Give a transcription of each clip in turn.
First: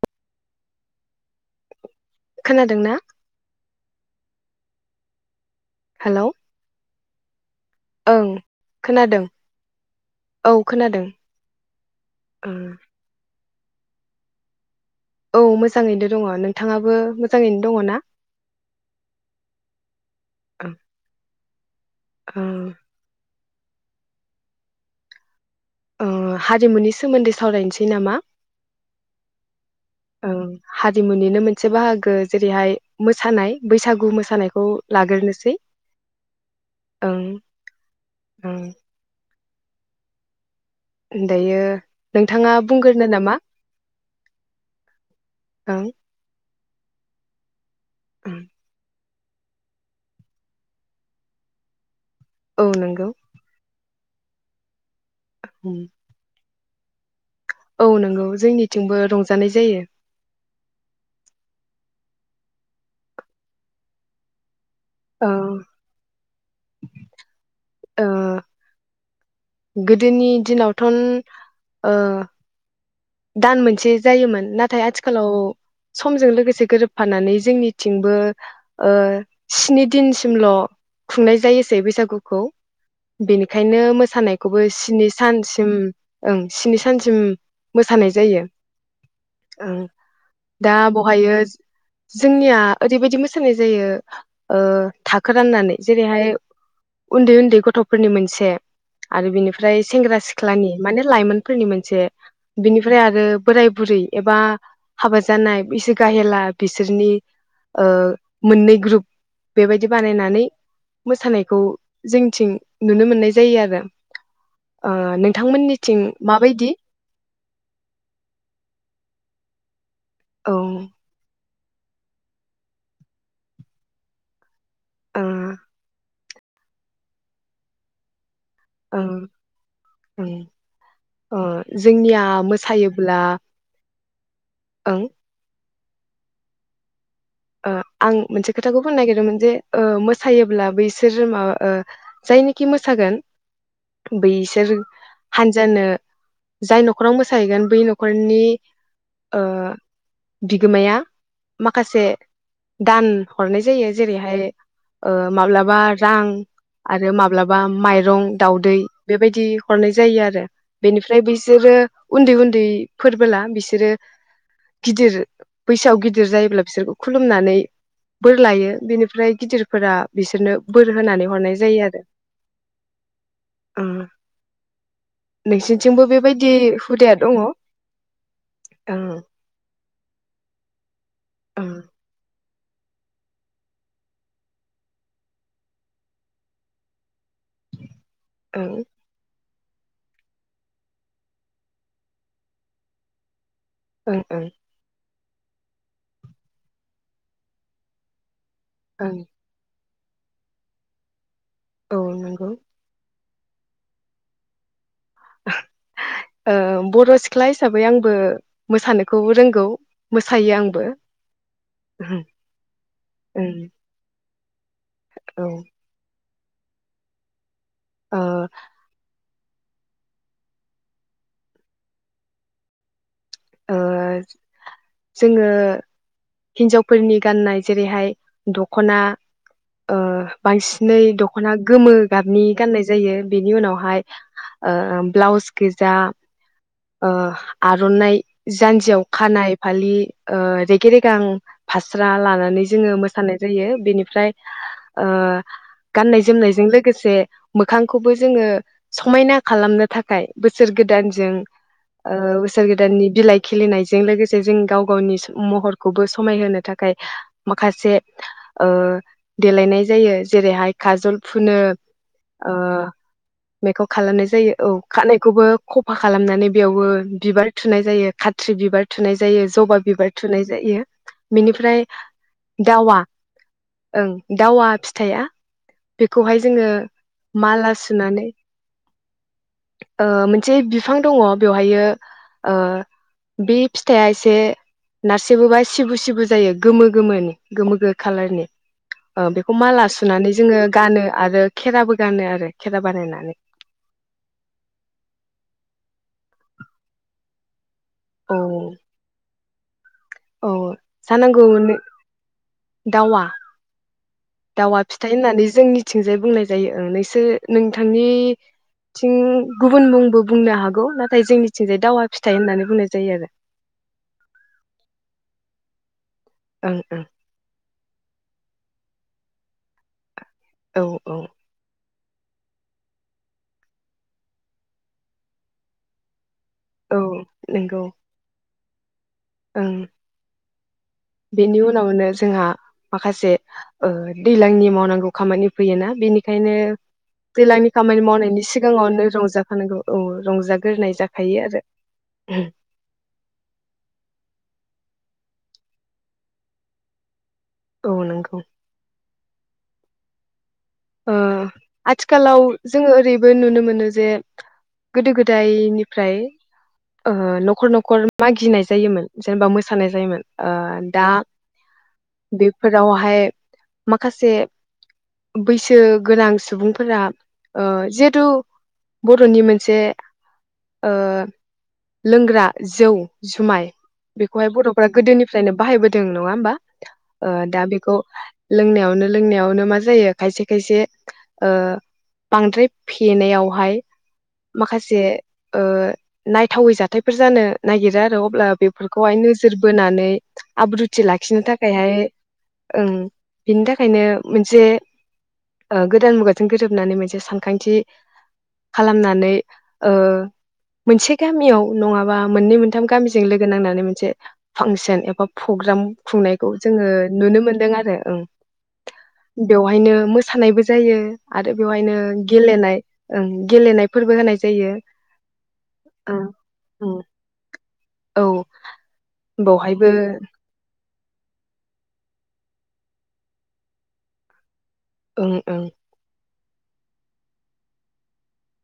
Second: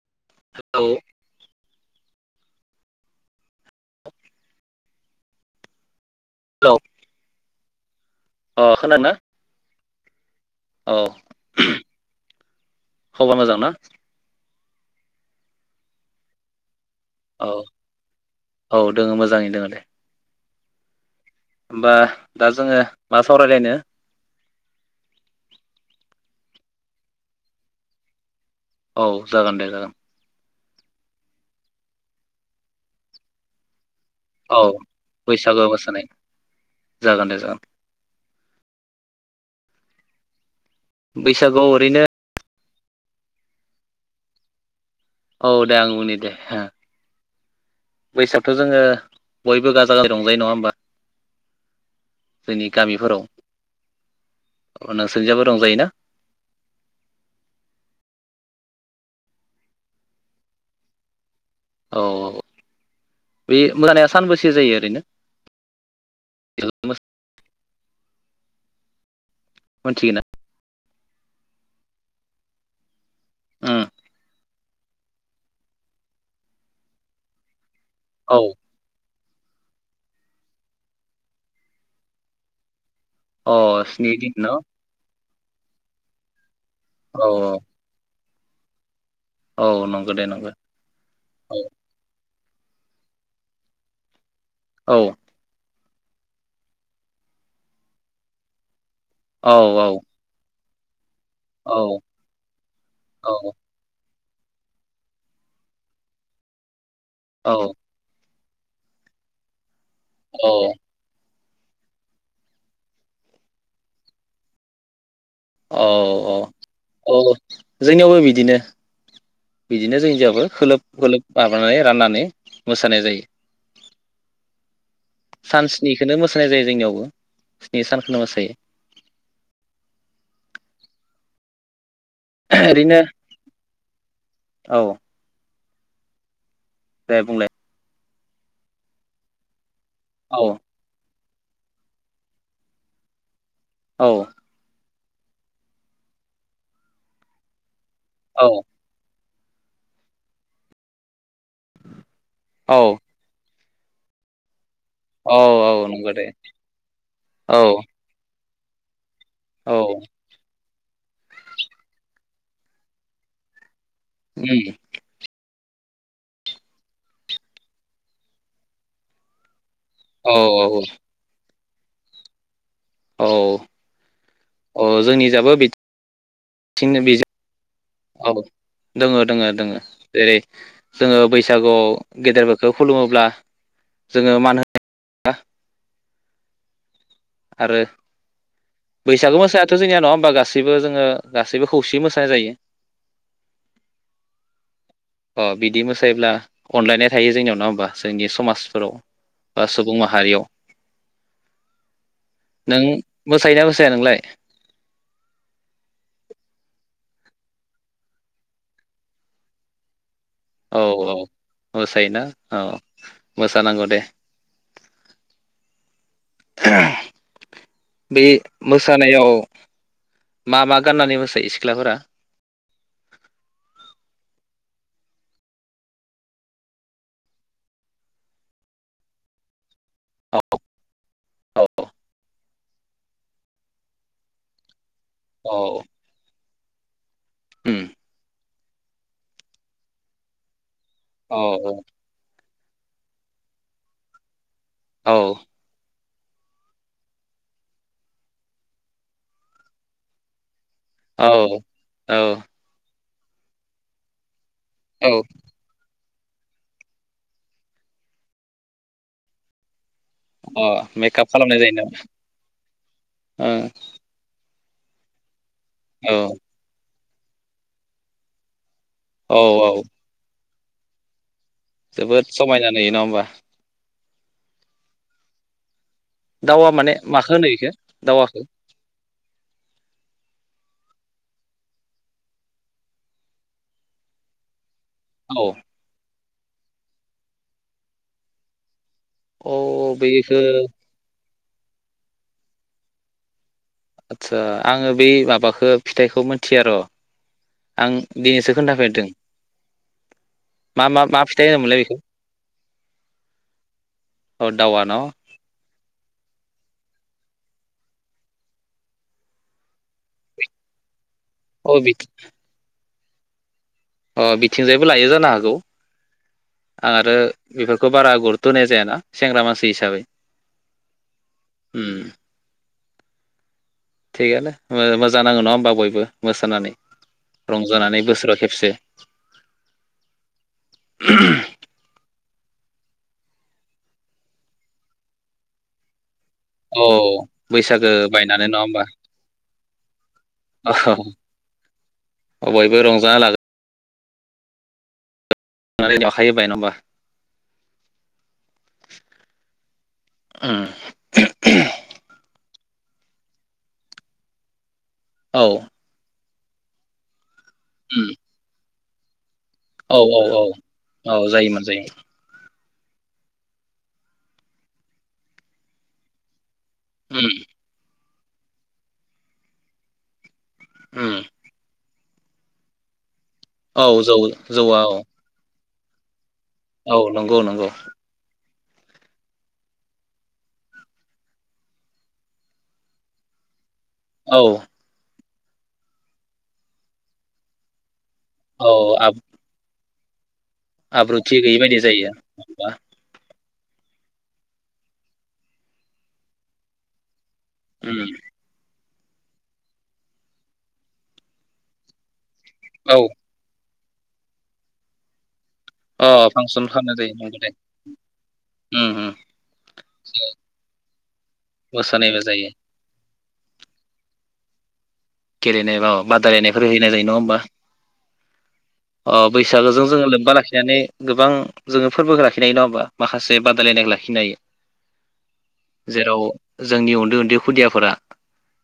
[unintelligible] खोनादों ना? हेलौ [unintelligible] ओं अ खोनादोंना खोनादों। औ खोनादों उम खबर मोजां ना औ मोजाङैनो दङ नोंथाङाबो औ मोजाङैनो दङ ना औ दोङो मोजाङैनो दोङो दे। गा होमबा दा जोङो मा सा सावरायलायनो। ओ हारिमुनि सोमोन्दै सावरायनोसै नामा? औ जागोन दे जागोन। ओ हारिमुनिनो मोनसे बाहागो जेरैहाय मोसानाय बैसागु गु औ मोसानायखौ लाग्रोनोसै बैसागु मोसानाय ओं जागोन दे जागोन ओं दायो बैसागुआव ओरैनो नोंथाङा बुंग्रोनो नामा? औ दे ओं आं उनि दे हे। ओं बैसागोआवथ' जोङो बयबो गाजा गोाजजा रंजायो नङा होमबा? औ जोंनि नंगौ गामिफोराव अ नोंसोरजयाबो उम रंजायोना? औ नंगौ जोंनिथिंबो रंजानाय जायो। औ बे मोसानाया सानबेसे जायो? नो ओ [unintelligible] औ। मोनथिगोना गोदोनि दिनाव थुन ओ दान उम मोनसे जायोमोन नाथाय आथिखालाव समजों लोगोसे गोरोबफानानै जोंनि थिंबो औ ओ स्नि दिनसिमल' खुंनाय जायोसै बैसागुखौ। बेनिखायनो अ स्नि दिन न' औ मोसानायखौबो स्नि सानसिम ओं। स्नि सानसिम औ सानाय जायो। औ ओं नंगौ दे नंगौ दा बहायो औ जोंनिया ओरैबायदि मोसानाय जायो ए औ थाखो राननानै जेरैहाय उन्दै उन्दै गथ'फोरनि मोनसे आरो औ बिनिफ्राय औ सेंग्रा सिख्लानि। माने लाइमोनफोरनि औ मोनसे बेनिफ्राय आरो औ बोराय, बुरै एबा हाबा जानाय बैसो गाहेला बि बिसोरनि औ ओ मोननै ग्रुप बेबायदि बानायनानै औ मोसानाय खौ जोंथिं नुनो मोननाय जायो ओ नों औ नोंथांमोननिथिं औ माबायदि? औ जोंनियावबो बिदिनो। बिदिनो जोंनियावबो औ खोलोब खोलोब माबानानै राननानै मोसानाय जायो। ओ ओं सान स्निखौनो मोसा जानाय जायो जोंनियावबो स्नि सानखौनो मोसायो। औ औ जोंनिया ओरैनो मोसायोब्ला औ। ओं दे बुंलाय ओ आं मोनसे खोथाखौ होननो नागिरदोंमोन जे ओ औ मोसायोब्ला बैसोर जोमा ओ जायनिखि मोसागोन औ बैसोर हानजानो जाय न'खराव मोसाहैगोन बै न'ख न'खरनि। औ ओ बिगोमाया माखासे। औ दान हद हरनाय जायो जेरैहाय ओ औ माब्लाबा औ नंगौ दे रां आरो औ माब्लाबा माइरं दाउदै बेबायदि औ हरनाय जायो आरो। बेनिफ्राय बिसोरो उन्दै उन्दै फोरबोला बिसोरो उम गिदिर बैसोआव गिदिर जायोब्ला फिसोरखौ खुलुमनानै बोर लायो बेनिफ्राय गिदिर फोरा औ बिसोरनो बोर होनानै हरनाय जायो आरो। औ ओ औ जोंनि जाबो नोंसिनिथिंबो बेबायदि बिदि हुदाया बिथिं दङ ओं औ दोङो ओं दोङो दोङो जेरै जोङो बैस सागोआव गेदेर खौ खुलुमोब्ला जोङो मान होनो आरो ओं बैसागु मोस थ' जोंनिया नङा होमबा गासैबो जोङो गासैबो खौसे मोसानाय जायो। ओ ओ। अ बिदि मोसायोब्ला अनलायनाय थायो जोंनियाव नङा होमबा जोंनि समाज ओं [unintelligible] सुबुं माहारियाव औ नंगौ नों मोसायोना मोसाया नोंलाय? ओ बर' सिख्ला हिसाबै आंबो मोसानोखौ रोंगौ। मोसायो औ आंबो औ मोसायोना औ ओं मोसानांगौ दे। [unintelligible] औ ओ बे मोसानायाव मा मा गाननानै मोसायो सिख्लाफोरा? ओ जोङो हिन्जावफोरनि गाननाय जेरैहाय दख'ना ओ औ बांसिनै दख'ना गोमो गाबनि गाननाय जायो बेनि उनावहाय ओ ब्लाउस औ गोजा ओ उम आर'नाइ जानजियाव खानाय फालि ओ रेगे गे रेगां औ फास्रा लानानै जोङो मोसानाय जायो बेनिफ्राय ओ औ गाननाय जोमनायजों लोगोसे मोखांखौबो जोङो समायना खालामनो थाखाय बुस सोर औ गोदानजों औ बोसोर गोदाननि बिलाइ खिलिनायजों लोगोसे जे जों गाव गावनि औ महरखौबोसो समायहो थाखाय माखासे ओ देलायनाय ए अ जेरैहाय खाजल मेकआप फुनो खालामनाय जायो नामा ओ मेकाब खालामनाय जायो औ खानायखौबो सफा ओ खालामनानै खौबो बिबार थुनाय जायो खात्रि बिबार थुनाय औ जायो जबा औ बिबार थुनाय जायो जायो बेनिफ्राय जोबोद समायना नुयो दावआ नङा होमबा ओं दावआ फिथाइया बेखौहाय जोङो दावा माने माखो होनो इखो माला सुनानै दावाखो ओ मोनसे बिफां दङ बेवहायो ओ बे फिथाइ आ एसे औ नारसेबोबा सिबो सिबो जायो गोमो गोमोनि गोमो गो खाालारनि। ओ औ बेखौ माला सुनानै बेखो जोङो गानो आरो खेराबो गानो आरो खेरा बानायनानै आदसा आङो बै माबाखौ फिथाइखौ मोनथि र आं औ दिनैसो खोन्थाफेरदों औ मा मा मा जानांगौ फिथाइ होनोमोनलाय बेखौ दावा औ दावा फिथाइ न' होननानै जोंनिथिंजाय बुंनाय जायो ओं नोंथांनिथिं गुबुन मुंबो बुंनो हागौ ना ना जोंनिथिंजाय अ बि दावा फिथाय होननानै बुंनायजायो जायो आरो अ बिथिंजायबो लायो जानो हागौ आं आरो बेफोरखौ बारा गुर होनाय जायाना सेंग्रा मानसि हिसाबै औ औ उम थिगानो मोजां नाङौ नङा होनोमबा बयबो मोसानानै औ नंगौ रंजानानै बोसोराव खेबसे [unintelligible] ओं बेनि उनावनो जोंहा माखासे ओ दैज्लांनि मावनांगौ खामानि फैयोना बिनिख ओंखायनो औ दैलांनि बैसागो खामानि मावनायनि बायनानै नङा होमबा सिगाङावनो रंजाखानांगौ। औ रंजाग्रोनाय जाखायो आरो। औ बयबो रंजाना [unintelligible] खायो बाय ना होमबा। औ नोंगौ। उम ओ आथिखालाव जोङो ओरैबो नुनो मोनो जे गोदो औ गोदायनिफ्राय ओ नख न'खर न'खर उम मागिनाय जायोमोन। जेनेबा मोसानाय औ औ जायोमोन औ ओ दा औ जायोमोन जायोमोन बे फोरावहाय माखासे बैसो गोनां सुबुं फोरा उम ओ जेब तु बर'नि मोनसे ओ उम लोंग्रा जौ जुमाय औ जौ बेखौहाय जौआ बर'फोरा औ गोदोनिफ्रायनो बाहायबोदों नङा होमबा औ ओ नंगौ दा नंगौ। बेखौ लोंनायावनो लोंनायावनो मा जायो। खायसे खायसे ओ बांद्राय फेनायावहाय औ माखासे ओ नायथावै जाथायफोर जानो नागिरा। अब्ला औ बेफोरखौहाय आब नोजोर बोनानै [inaudible] आब्रुथि लाखिनो गैयि बायदि थाखायहाय जायो होमबा ओं बिनि थाखायनो मोनसे ओ गोदान मुगाजों गोरोबनानै मोनसे सान खांथि उम खालामनानै ओ मोनसे गामियाव नङाबा मोननै मोनथाम औ गामिजों लोगो नांनानै मोनसे फांसन एबा प्रग्राम अ खुंनायखौ फांसन जोङो खालामनाय जायो नंगौ नुनो दे मोनदों आरो ओं उम उम बेवहायनो मोसानायबो जायो आरो बेवहायनो मोसानायबो जायो गेलेनाय ओं गेलेनाय फोरबो होनाय जायो। गेलेनाय बा ओं बादायलायनायफोर होनाय ओं जायो नङा होमबा औ अ बैसागोजों बावहायबो जोङो लोब्बा लाखिनानै गोबां जोङो फोरबोखौ लाखि नाय नङा होनबा माखासे बादायलायनायखौ लाखिनो हायो। ओं ओं जेराव जोंनि उन्दै-उन्दै खुदियाफोरा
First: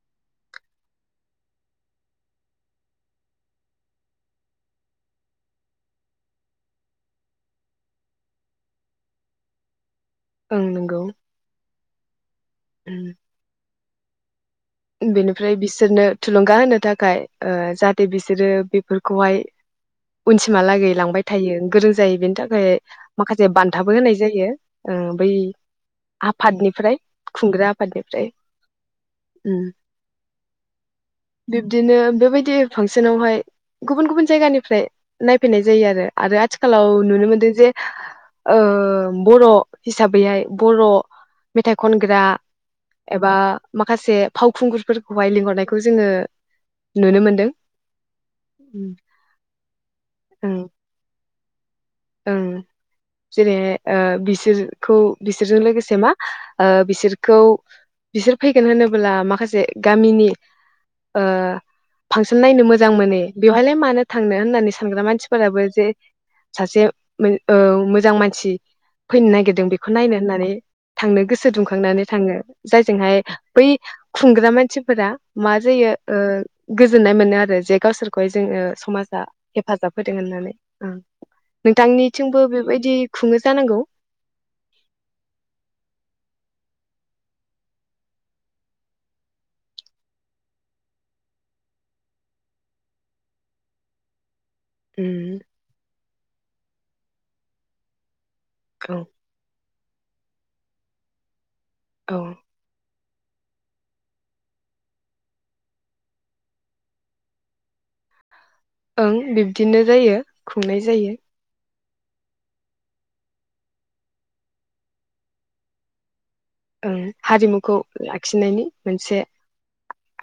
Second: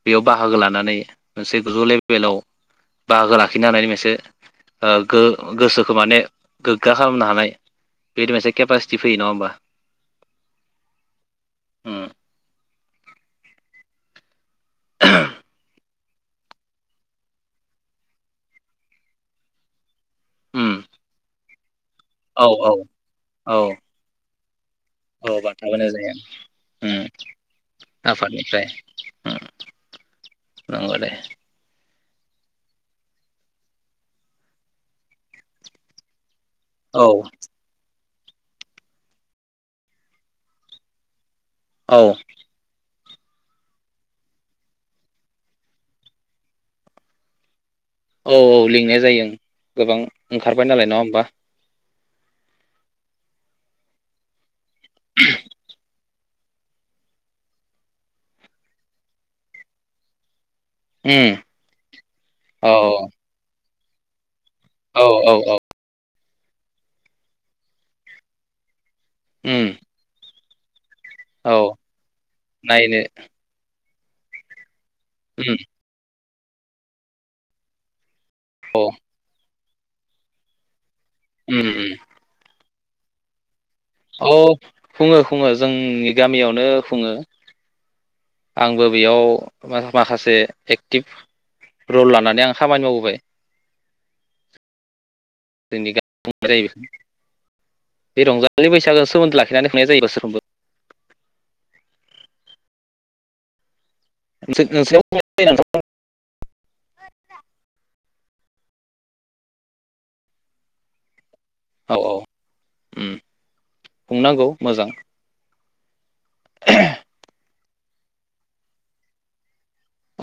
बेयाव बाहागो लानानै मोनसे गोजौ लेबेलाव बाहागो लाखिनो हानायनि मोनसे गो-गोसोखौ माने गोग्गा खालामनो हानाय बेदि मोनसे केपासिटि फैयो नङा होमबा। ओं नंगौ ओ [inaudible] बेनिफ्राय बिसोरनो थुलुंगा होनो थाखाय जाहाथे बिसोरो बेफोरखौहाय उम उनसिमहालागै लांबाय थायो। [unintelligible] जायो बेनि औ थाखाय औ माखासे औ बान्थाबो होनाय जायो। ओ औ बै बान्था होनाय जायो आफादनिफ्राय उम खुंग्रा आफादनिफ्राय उम उम नंगौ दे बिदिनो बेबायदि फांसनावहाय गुबुन गुबुन जायगानिफ्राय नायफैनाय जायो आरो आथि खालााव औ नुनो मोनदों जे ओ बर' हिसाबैहाय बर' मेथाइ औ खनग्रा एबा माखासे फावखुंगुरफोरखौहाय लिंहरनायखौ जोङो नुनो मोनदों। औ औ लिंनाय जायो ओं गोबां ओं ओंखारबाय नालाय नङा होमबा ओं जेरैहाय ओ बिसोर खौ बिसोरजों लोगोसे मा ओ बिसोरखौ बिसोर फैगोन होनोब्ला माखासे गामिनि ओ उम फांसन नायनो औ मोजां मोनो बेवहायलाय मानो थांनो? होननानै औ सानग्रा औ औ मानसिफोराबो जे सासे ओ मोजां मानसि फैनो नागिरदों उम बेखौ नायनो होननानै थांनो गोसो औ दुंखांनानै थाङो नायनो जायजोंहाय बै खुंग्रा मानसि फोरा उम माजायो ओ गोजोन्नाय मोनो आरो जे गावसोरखौ बै जोङो औ समाजा हेफाजाब होदों होननानै ओं उम नोंथांनिथिंबो बेबायदि बिदि खुङो जानांगौ औ खुङो खुङो जोंनि गामियावनो खुङो। आंबो बेयाव माखासे एक्टिभ रल लानानै आं खामानि मावबोबाय। [unintelligible] [unintelligible] उम बे रंजा लि औ बैसागो सोमोन्दो लाखिनानै खुंनाय जायो बोसोरफ्रामबो द' [unintelligible] ओं बिब्दिनो जायो खुंनाय जायो औ औ उम बुंनांगौ मोजां। ओं हारिमुखौ लाखिनायनि मोनसे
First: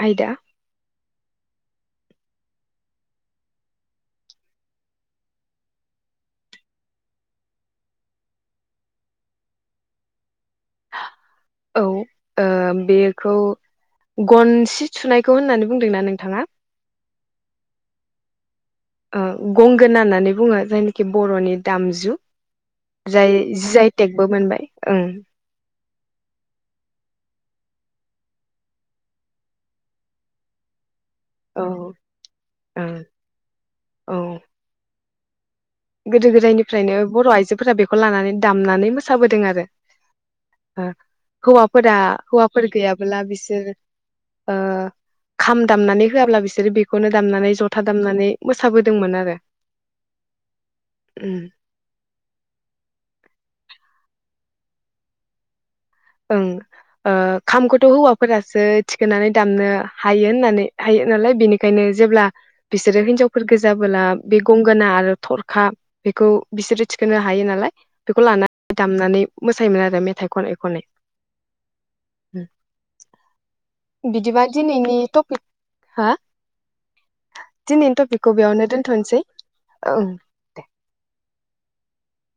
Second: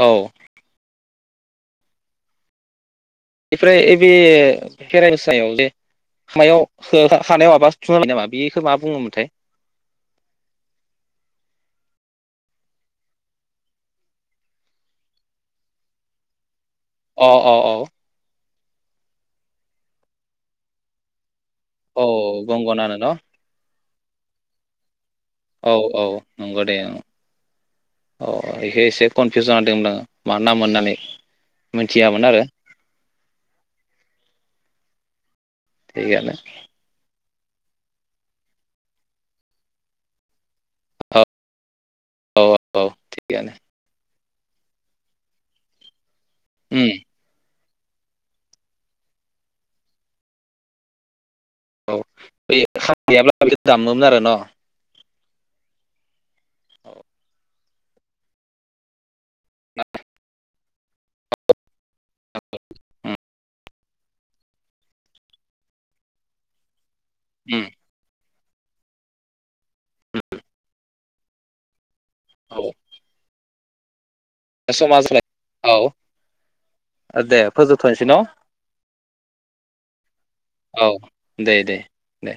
औ आयदा बेफ्राय बेे भेरसायाव जे हायाव हा-हानायाव माबा थुबबाय नामा बेखौ मा बुङोमोनथाय औ ओ बेखौ गनसि थुनायखौ होननानै बुंदोंना नोंथाङा? अ औ औ ओ गंगोन होननानै बुङो जायनाखि बर'नि औ दामजु गंगनानो न' जाय जाय टेकबो मोनबाय ओं औ औ नंगौ दे औ अ बेखौ एसे कनफिउसन दोंमोन आं मा ना मोननानै औ ओ औ। गोदो थिगानो गोदायनिफ्रायनो बर' आइजो हौआफोरा बेखौ लानानै दामनानै मोसाबोदों आरो औ हौवा फोरा हौवाफोर औ गैयाबोला थिगानो बिसोर ओ खाम दामनानै होआब्ला बिसोरो उम बेखौनो दामनानै ज ' जथा दामनानै मोसाबोदोंमोन आरो उम। औ बे गैयाब्ला बे दामोमोन आरो न' ओं ओ खामखौथ' हौवाफोरासो थिखोनानै दामनो हायो होननानै हायो नालाय बेनिखायनो जेब्ला बिसोरो उम हिनजाव फोर गोजाबोला बे गंगोना आरो थरखा बेखौ बिसोरो थिखोनो हायो उम नालाय बेखौ लाना दामनानै मोसायोमोन आरो मेथाइ खनै खनै औ बिदिबा दिनैनि समा टपिक जाबाय औ हो दे दिनैनि फोजोबथ'नोसै न' टपिकखौ बेयावनो दोनथ'नोसै ओं दे। औ दे दे दे